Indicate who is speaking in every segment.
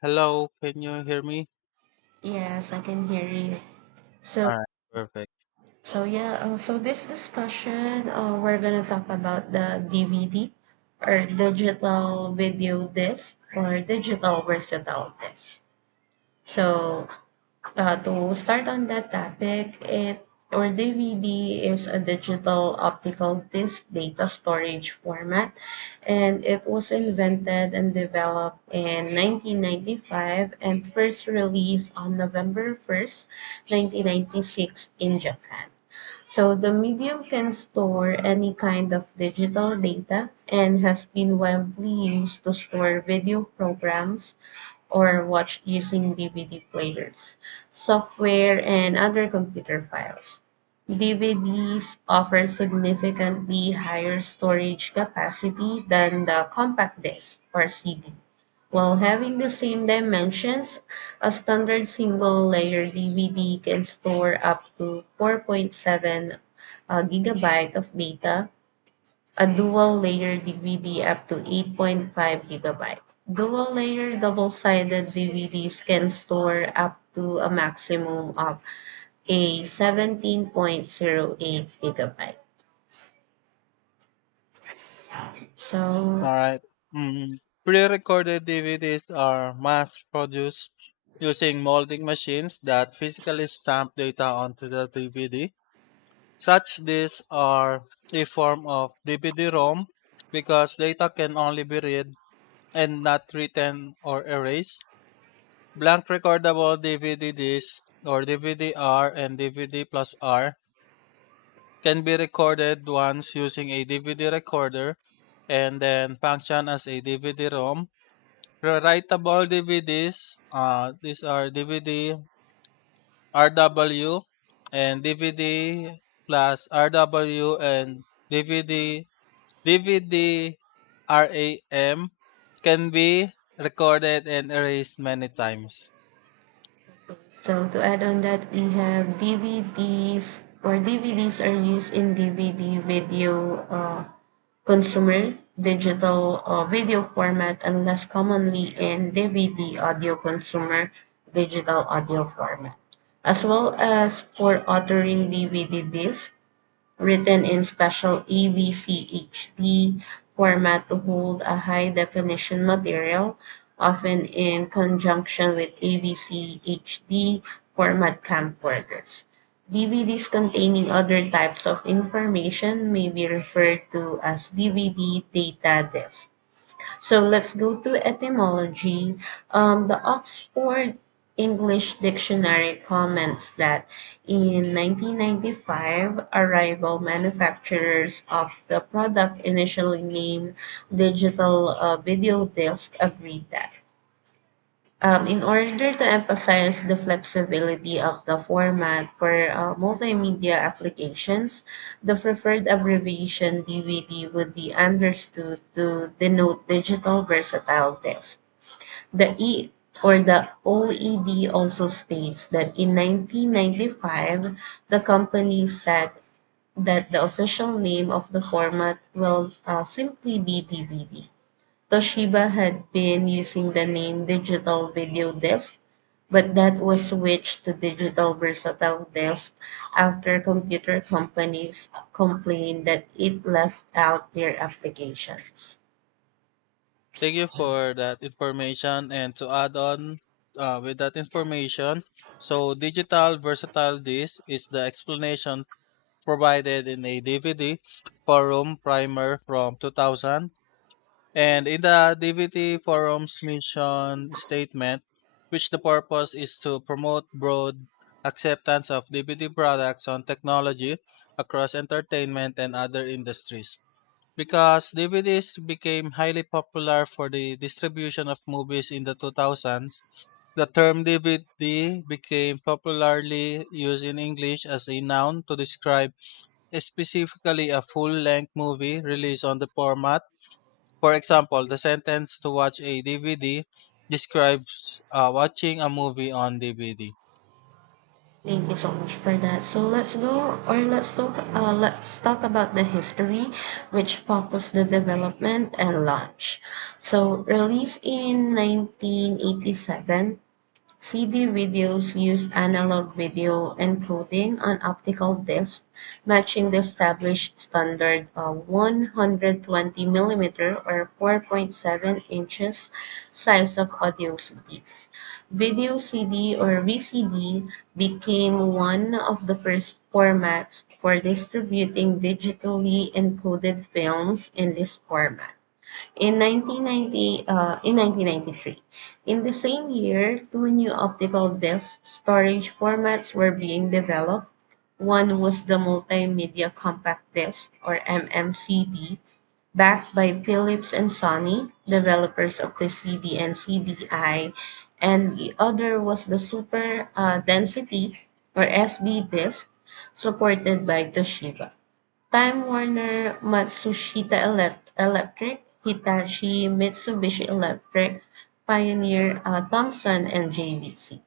Speaker 1: Hello, can you hear me?
Speaker 2: Yes, I can hear you. So,
Speaker 1: All right, perfect.
Speaker 2: so, yeah, so this discussion, we're gonna talk about the DVD or digital video disc or digital versatile disc. So, to start on that topic, it or DVD is a digital optical disc data storage format, and it was invented and developed in 1995 and first released on November 1st, 1996 in Japan. So the medium can store any kind of digital data and has been widely used to store video programs, or watched using DVD players, software, and other computer files. DVDs offer significantly higher storage capacity than the compact disc or CD, while having the same dimensions. A standard single layer DVD can store up to 4.7 gigabyte of data. A dual layer DVD up to 8.5 gigabyte. Dual layer double sided DVDs can store up to a maximum of a 17.08 gigabyte. So.
Speaker 1: All right. Mm, Pre-recorded DVDs are mass-produced using molding machines that physically stamp data onto the DVD. Such discs are a form of DVD-ROM because data can only be read and not written or erased. Blank recordable DVD discs or DVD-R and DVD plus R can be recorded once using a DVD recorder and then function as a DVD-ROM. Rewritable DVDs, these are DVD RW and DVD plus RW and DVD DVD RAM can be recorded and erased many times.
Speaker 2: So, to add on that, we have DVDs are used in DVD video, consumer digital, video format, and less commonly in DVD audio consumer digital audio format, as well as for authoring DVD disc written in special AVCHD format to hold a high-definition material, often in conjunction with AVCHD format camcorders. DVDs containing other types of information may be referred to as DVD data discs. So let's go to etymology. The Oxford English Dictionary comments that in 1995, arrival manufacturers of the product initially named digital video disc agreed that in order to emphasize the flexibility of the format for multimedia applications, the preferred abbreviation DVD would be understood to denote digital versatile disc. The E or the OED also states that in 1995, the company said that the official name of the format will simply be DVD. Toshiba had been using the name Digital Video Disc, but that was switched to Digital Versatile Disc after computer companies complained that it left out their applications.
Speaker 1: Thank you for that information. And to add on with that information, so digital versatile disk is the explanation provided in a DVD forum primer from 2000. And in the DVD forum's mission statement, which the purpose is to promote broad acceptance of DVD products on technology across entertainment and other industries. Because DVDs became highly popular for the distribution of movies in the 2000s, the term DVD became popularly used in English as a noun to describe specifically a full-length movie released on the format. For example, the sentence to watch a DVD describes watching a movie on DVD.
Speaker 2: Thank you so much for that. So let's go or let's talk about the history which focused the development and launch. So released in 1987, CD videos use analog video encoding on optical discs, matching the established standard 120 millimeter or 4.7 inches size of audio CDs. Video CD or VCD became one of the first formats for distributing digitally encoded films in this format. In 1993, in the same year, two new optical disc storage formats were being developed. One was the Multimedia Compact Disc, or MMCD, backed by Philips and Sony, developers of the CD and CDI, and the other was the Super, Density, or SD Disc, supported by Toshiba. Time Warner, Matsushita Electric, Hitachi, Mitsubishi Electric, Pioneer, Thomson, and JVC.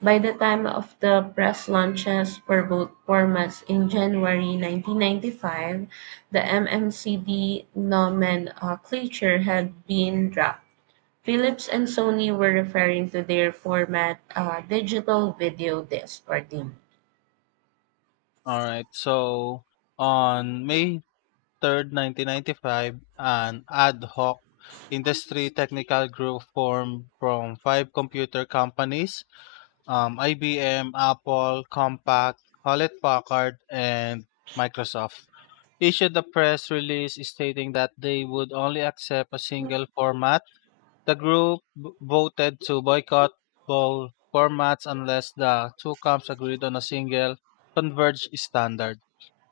Speaker 2: By the time of the press launches for both formats in January 1995, the MMCD nomenclature had been dropped. Philips and Sony were referring to their format digital video disc or DVD.
Speaker 1: All right. So on May 3rd, 1995, an ad hoc industry technical group formed from five computer companies IBM, Apple, Compaq, Hewlett Packard, and Microsoft, issued a press release stating that they would only accept a single format. The group voted to boycott both formats unless the two camps agreed on a single converged standard.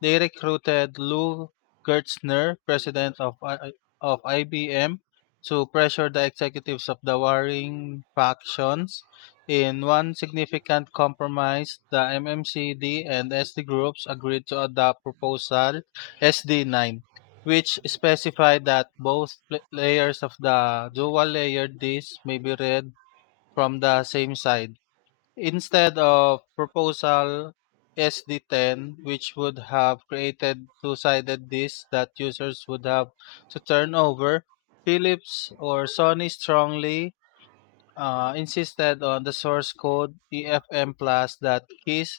Speaker 1: They recruited Lou Gertzner, president of IBM, to pressure the executives of the warring factions. In one significant compromise, the MMCD and SD groups agreed to adopt proposal SD9, which specify that both layers of the dual layered disk may be read from the same side, instead of proposal SD10, which would have created two sided disks that users would have to turn over. Philips or Sony strongly insisted on the source code EFM Plus that his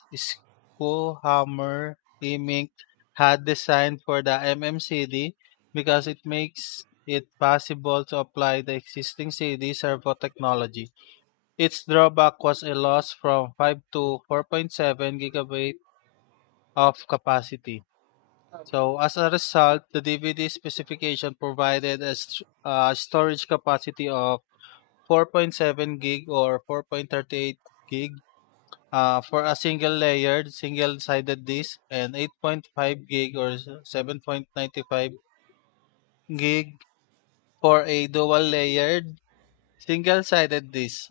Speaker 1: Schoolhammer Limick had designed for the MMCD because it makes it possible to apply the existing CD servo technology. Its drawback was a loss from 5 to 4.7 gigabyte of capacity. So as a result, the DVD specification provided a storage capacity of 4.7 gig or 4.38 gig for a single layered single sided disk and 8.5 gig or 7.95 gig for a dual layered single sided disk.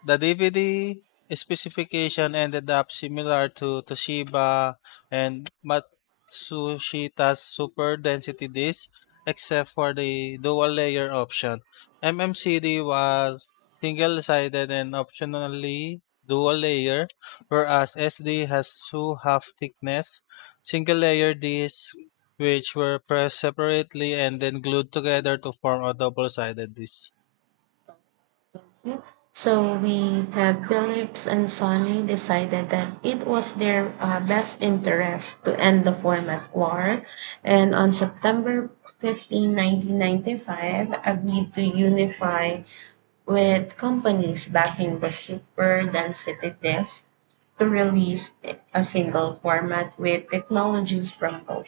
Speaker 1: The DVD specification ended up similar to Toshiba and Matsushita's Super Density disc, except for the dual layer option. MMCD was single sided and optionally dual layer, whereas SD has two half thickness single layer discs which were pressed separately and then glued together to form a double sided disc.
Speaker 2: So we have Phillips and Sony decided that it was their best interest to end the format war, and on September 15, 1995, agreed to unify with companies backing the super density disk to release a single format with technologies from both.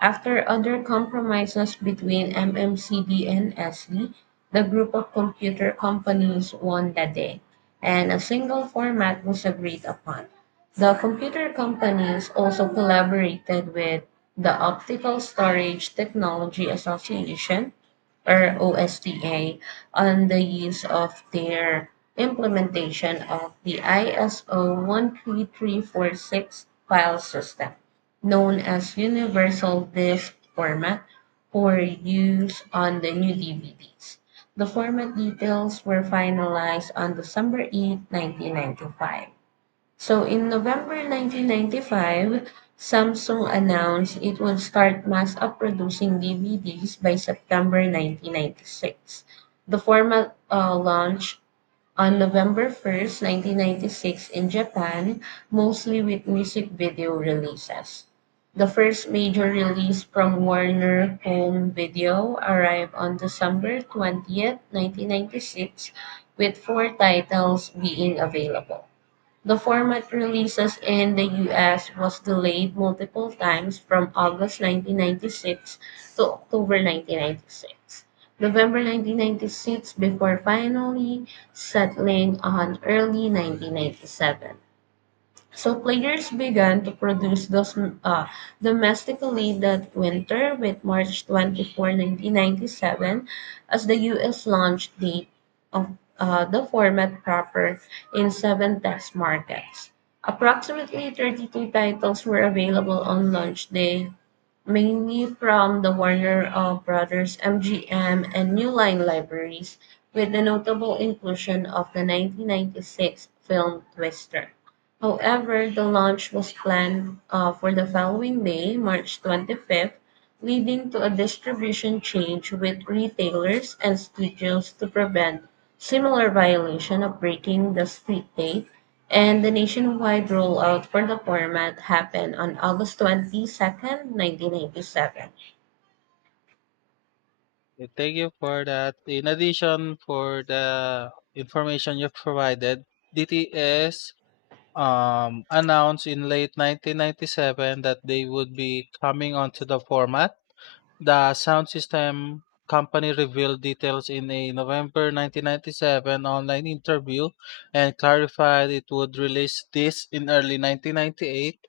Speaker 2: After other compromises between MMCD and SD, the group of computer companies won the day, and a single format was agreed upon. The computer companies also collaborated with the Optical Storage Technology Association, or OSTA, on the use of their implementation of the ISO 13346 file system, known as Universal Disk Format, for use on the new DVDs. The format details were finalized on December 8, 1995. So in November 1995, Samsung announced it would start mass producing DVDs by September 1996. The format launched on November 1st, 1996 in Japan, mostly with music video releases. The first major release from Warner Home Video arrived on December 20th, 1996, with four titles being available. The format releases in the US was delayed multiple times from August 1996 to October 1996, November 1996 before finally settling on early 1997. So players began to produce those domestically that winter, with March 24, 1997 as the US launched the of uh, the format proper in seven test markets. Approximately 32 titles were available on launch day, mainly from the Warner Brothers, MGM, and New Line libraries, with the notable inclusion of the 1996 film Twister. However, the launch was planned for the following day, March 25th, leading to a distribution change with retailers and studios to prevent similar violation of breaking the street date, and the nationwide rollout for the format happened on August 22nd, 1997.
Speaker 1: Thank you for that. In addition for the information you have provided, DTS announced in late 1997 that they would be coming onto the format. The sound system company revealed details in a November 1997 online interview and clarified it would release this in early 1998.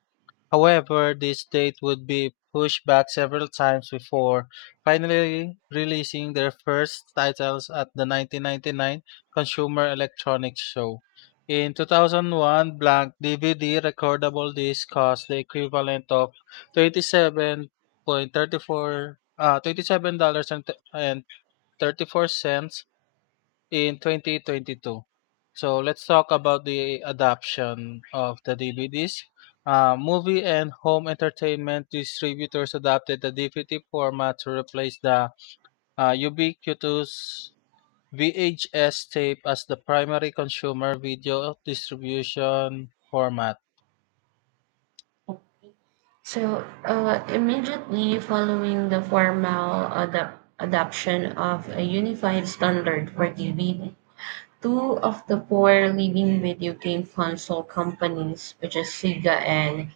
Speaker 1: However, this date would be pushed back several times before finally releasing their first titles at the 1999 Consumer Electronics Show. In 2001, blank DVD recordable disc cost the equivalent of 27.34 $27.34 in 2022. So let's talk about the adoption of the DVDs. Movie and home entertainment distributors adopted the DVD format to replace the ubiquitous VHS tape as the primary consumer video distribution format.
Speaker 2: So, immediately following the formal adoption of a unified standard for TV, two of the four leading video game console companies, which is Sega and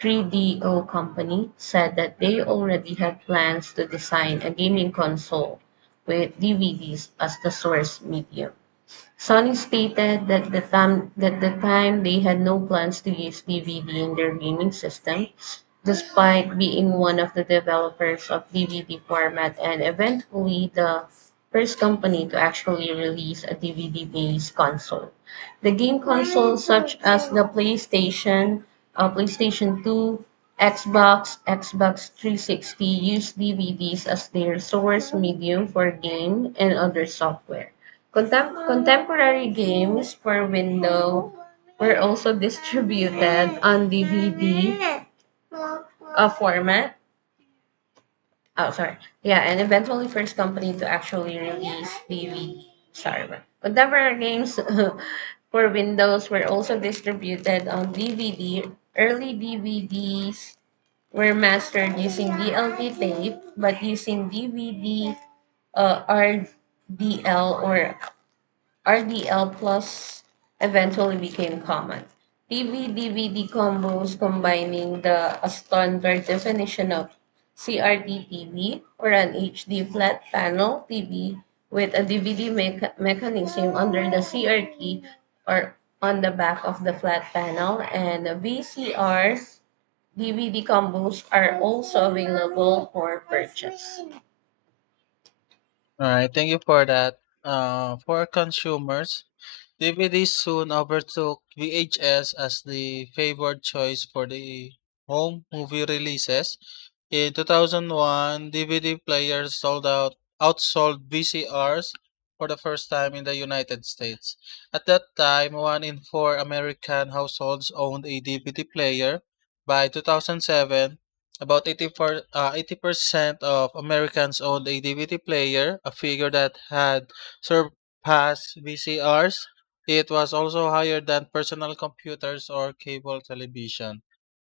Speaker 2: 3DO Company, said that they already had plans to design a gaming console with DVDs as the source medium. Sony stated that the time they had no plans to use DVD in their gaming system, despite being one of the developers of DVD format and eventually the first company to actually release a DVD-based console. The game consoles such as the PlayStation 2, Xbox, Xbox 360 used DVDs as their source medium for game and other software. Contemporary games for Windows were also distributed on DVD format. Oh, sorry. Yeah, and eventually first company to actually release DVD. Sorry, bro. Contemporary games for Windows were also distributed on DVD. Early DVDs were mastered using DLP tape, but using DVD, RDL or RDL Plus, eventually became common. TV DVD combos combining the a standard definition of CRT TV or an HD flat panel TV with a DVD mechanism under the CRT or on the back of the flat panel, and VCR DVD combos are also available for purchase.
Speaker 1: All right, thank you for that. For consumers, DVDs soon overtook VHS as the favored choice for the home movie releases. In 2001, DVD players sold out outsold VCRs for the first time in the United States. At that time, one in four American households owned a DVD player. By 2007, about 80% of Americans owned a DVD player, a figure that had surpassed VCRs. It was also higher than personal computers or cable television.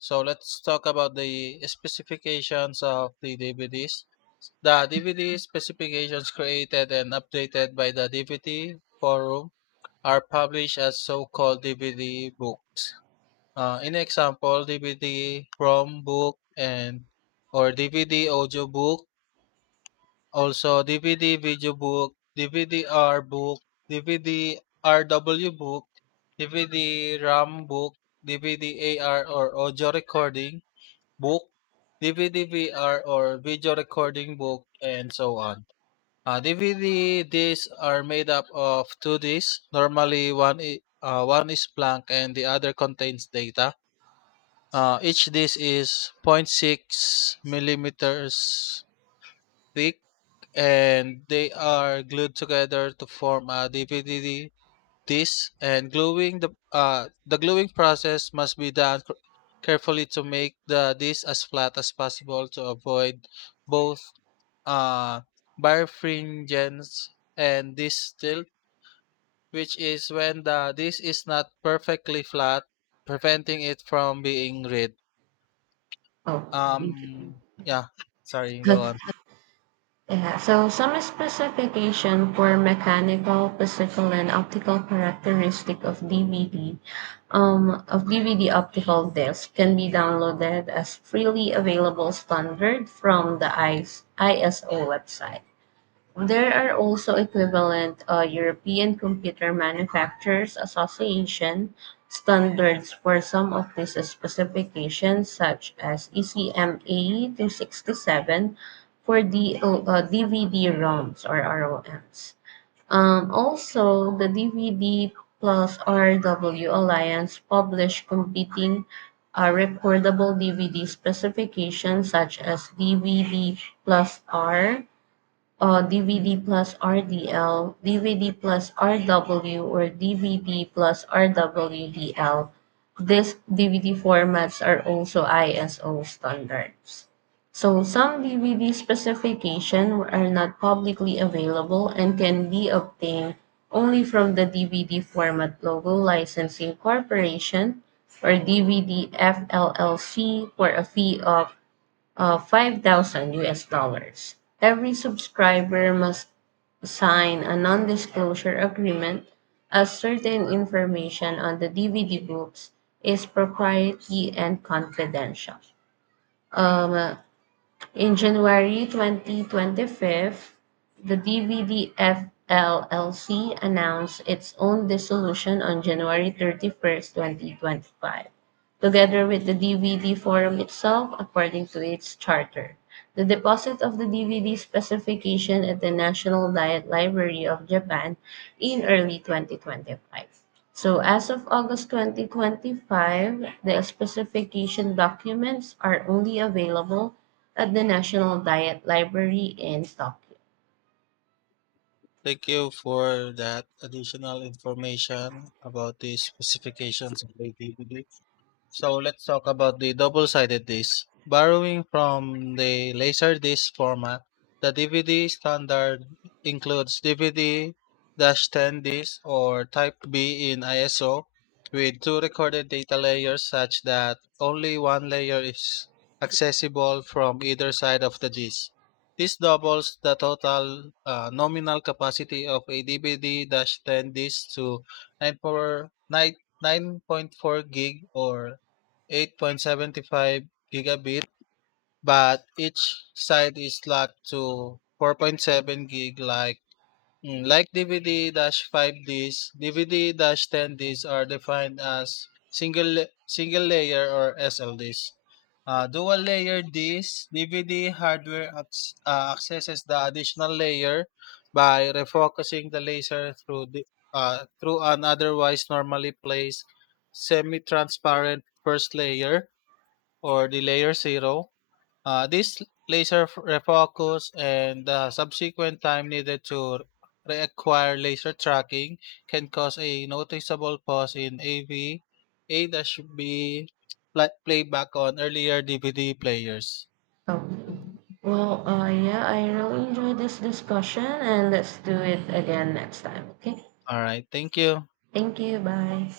Speaker 1: So let's talk about the specifications of the DVDs. The DVD specifications created and updated by the DVD forum are published as so-called DVD books. In example, DVD ROM book and or DVD audio book, also DVD video book, DVD-R book, DVD-RW book, DVD RAM book, DVD AR or audio recording, book, DVD VR or video recording book, and so on. DVD discs are made up of two discs. Normally, one is blank and the other contains data. Each disc is point six millimeters thick, and they are glued together to form a DVD this, and gluing the gluing process must be done carefully to make the disc as flat as possible to avoid both uh, birefringence and disc tilt, which is when the disc is not perfectly flat, preventing it from being read.
Speaker 2: Oh, thank you.
Speaker 1: Um, yeah, sorry, go on.
Speaker 2: Yeah, so some specification for mechanical, physical, and optical characteristic of DVD optical disc can be downloaded as freely available standard from the I S I S O website. There are also equivalent European Computer Manufacturers Association standards for some of these specifications, such as ECMA 267 for the DVD-ROMs or ROMs, or R O Ms. Also, the DVD plus RW Alliance published competing recordable DVD specifications, such as DVD plus R, DVD plus RDL, plus RW, or DVD plus RWDL. These DVD formats are also ISO standards. So some DVD specifications are not publicly available and can be obtained only from the DVD Format Logo Licensing Corporation, or DVD, for a fee of 5,000 US dollars. Every subscriber must sign a non disclosure agreement as certain information on the DVD books is proprietary and confidential. Um, uh, in January 2025, the DVDF announced its own dissolution on January 31st, 2025, together with the DVD Forum itself, according to its charter. The deposit of the DVD specification at the National Diet Library of Japan in early 2025. So as of August 2025, the specification documents are only available at the National Diet Library in Tokyo.
Speaker 1: Thank you for that additional information about the specifications of ATVD. So let's talk about the double-sided disc. Borrowing from the Laserdisc format, the DVD standard includes DVD-10 disc or Type B in ISO with two recorded data layers such that only one layer is accessible from either side of the disc. This doubles the total nominal capacity of a DVD-10 disc to 9.4 9.4 gig or 8.75 gigabit, but each side is locked to 4.7 gig like DVD-5 disks. DVD-10 disks are defined as single layer or SLDs. Dual layer disks, DVD hardware accesses the additional layer by refocusing the laser through an otherwise normally placed semi-transparent first layer or the layer 0. This laser refocus and the subsequent time needed to reacquire laser tracking can cause a noticeable pause in AV A-B playback on earlier DVD players.
Speaker 2: Okay. Well, yeah, I really enjoyed this discussion and let's do it again next time, okay?
Speaker 1: All right, thank you.
Speaker 2: Thank you, bye.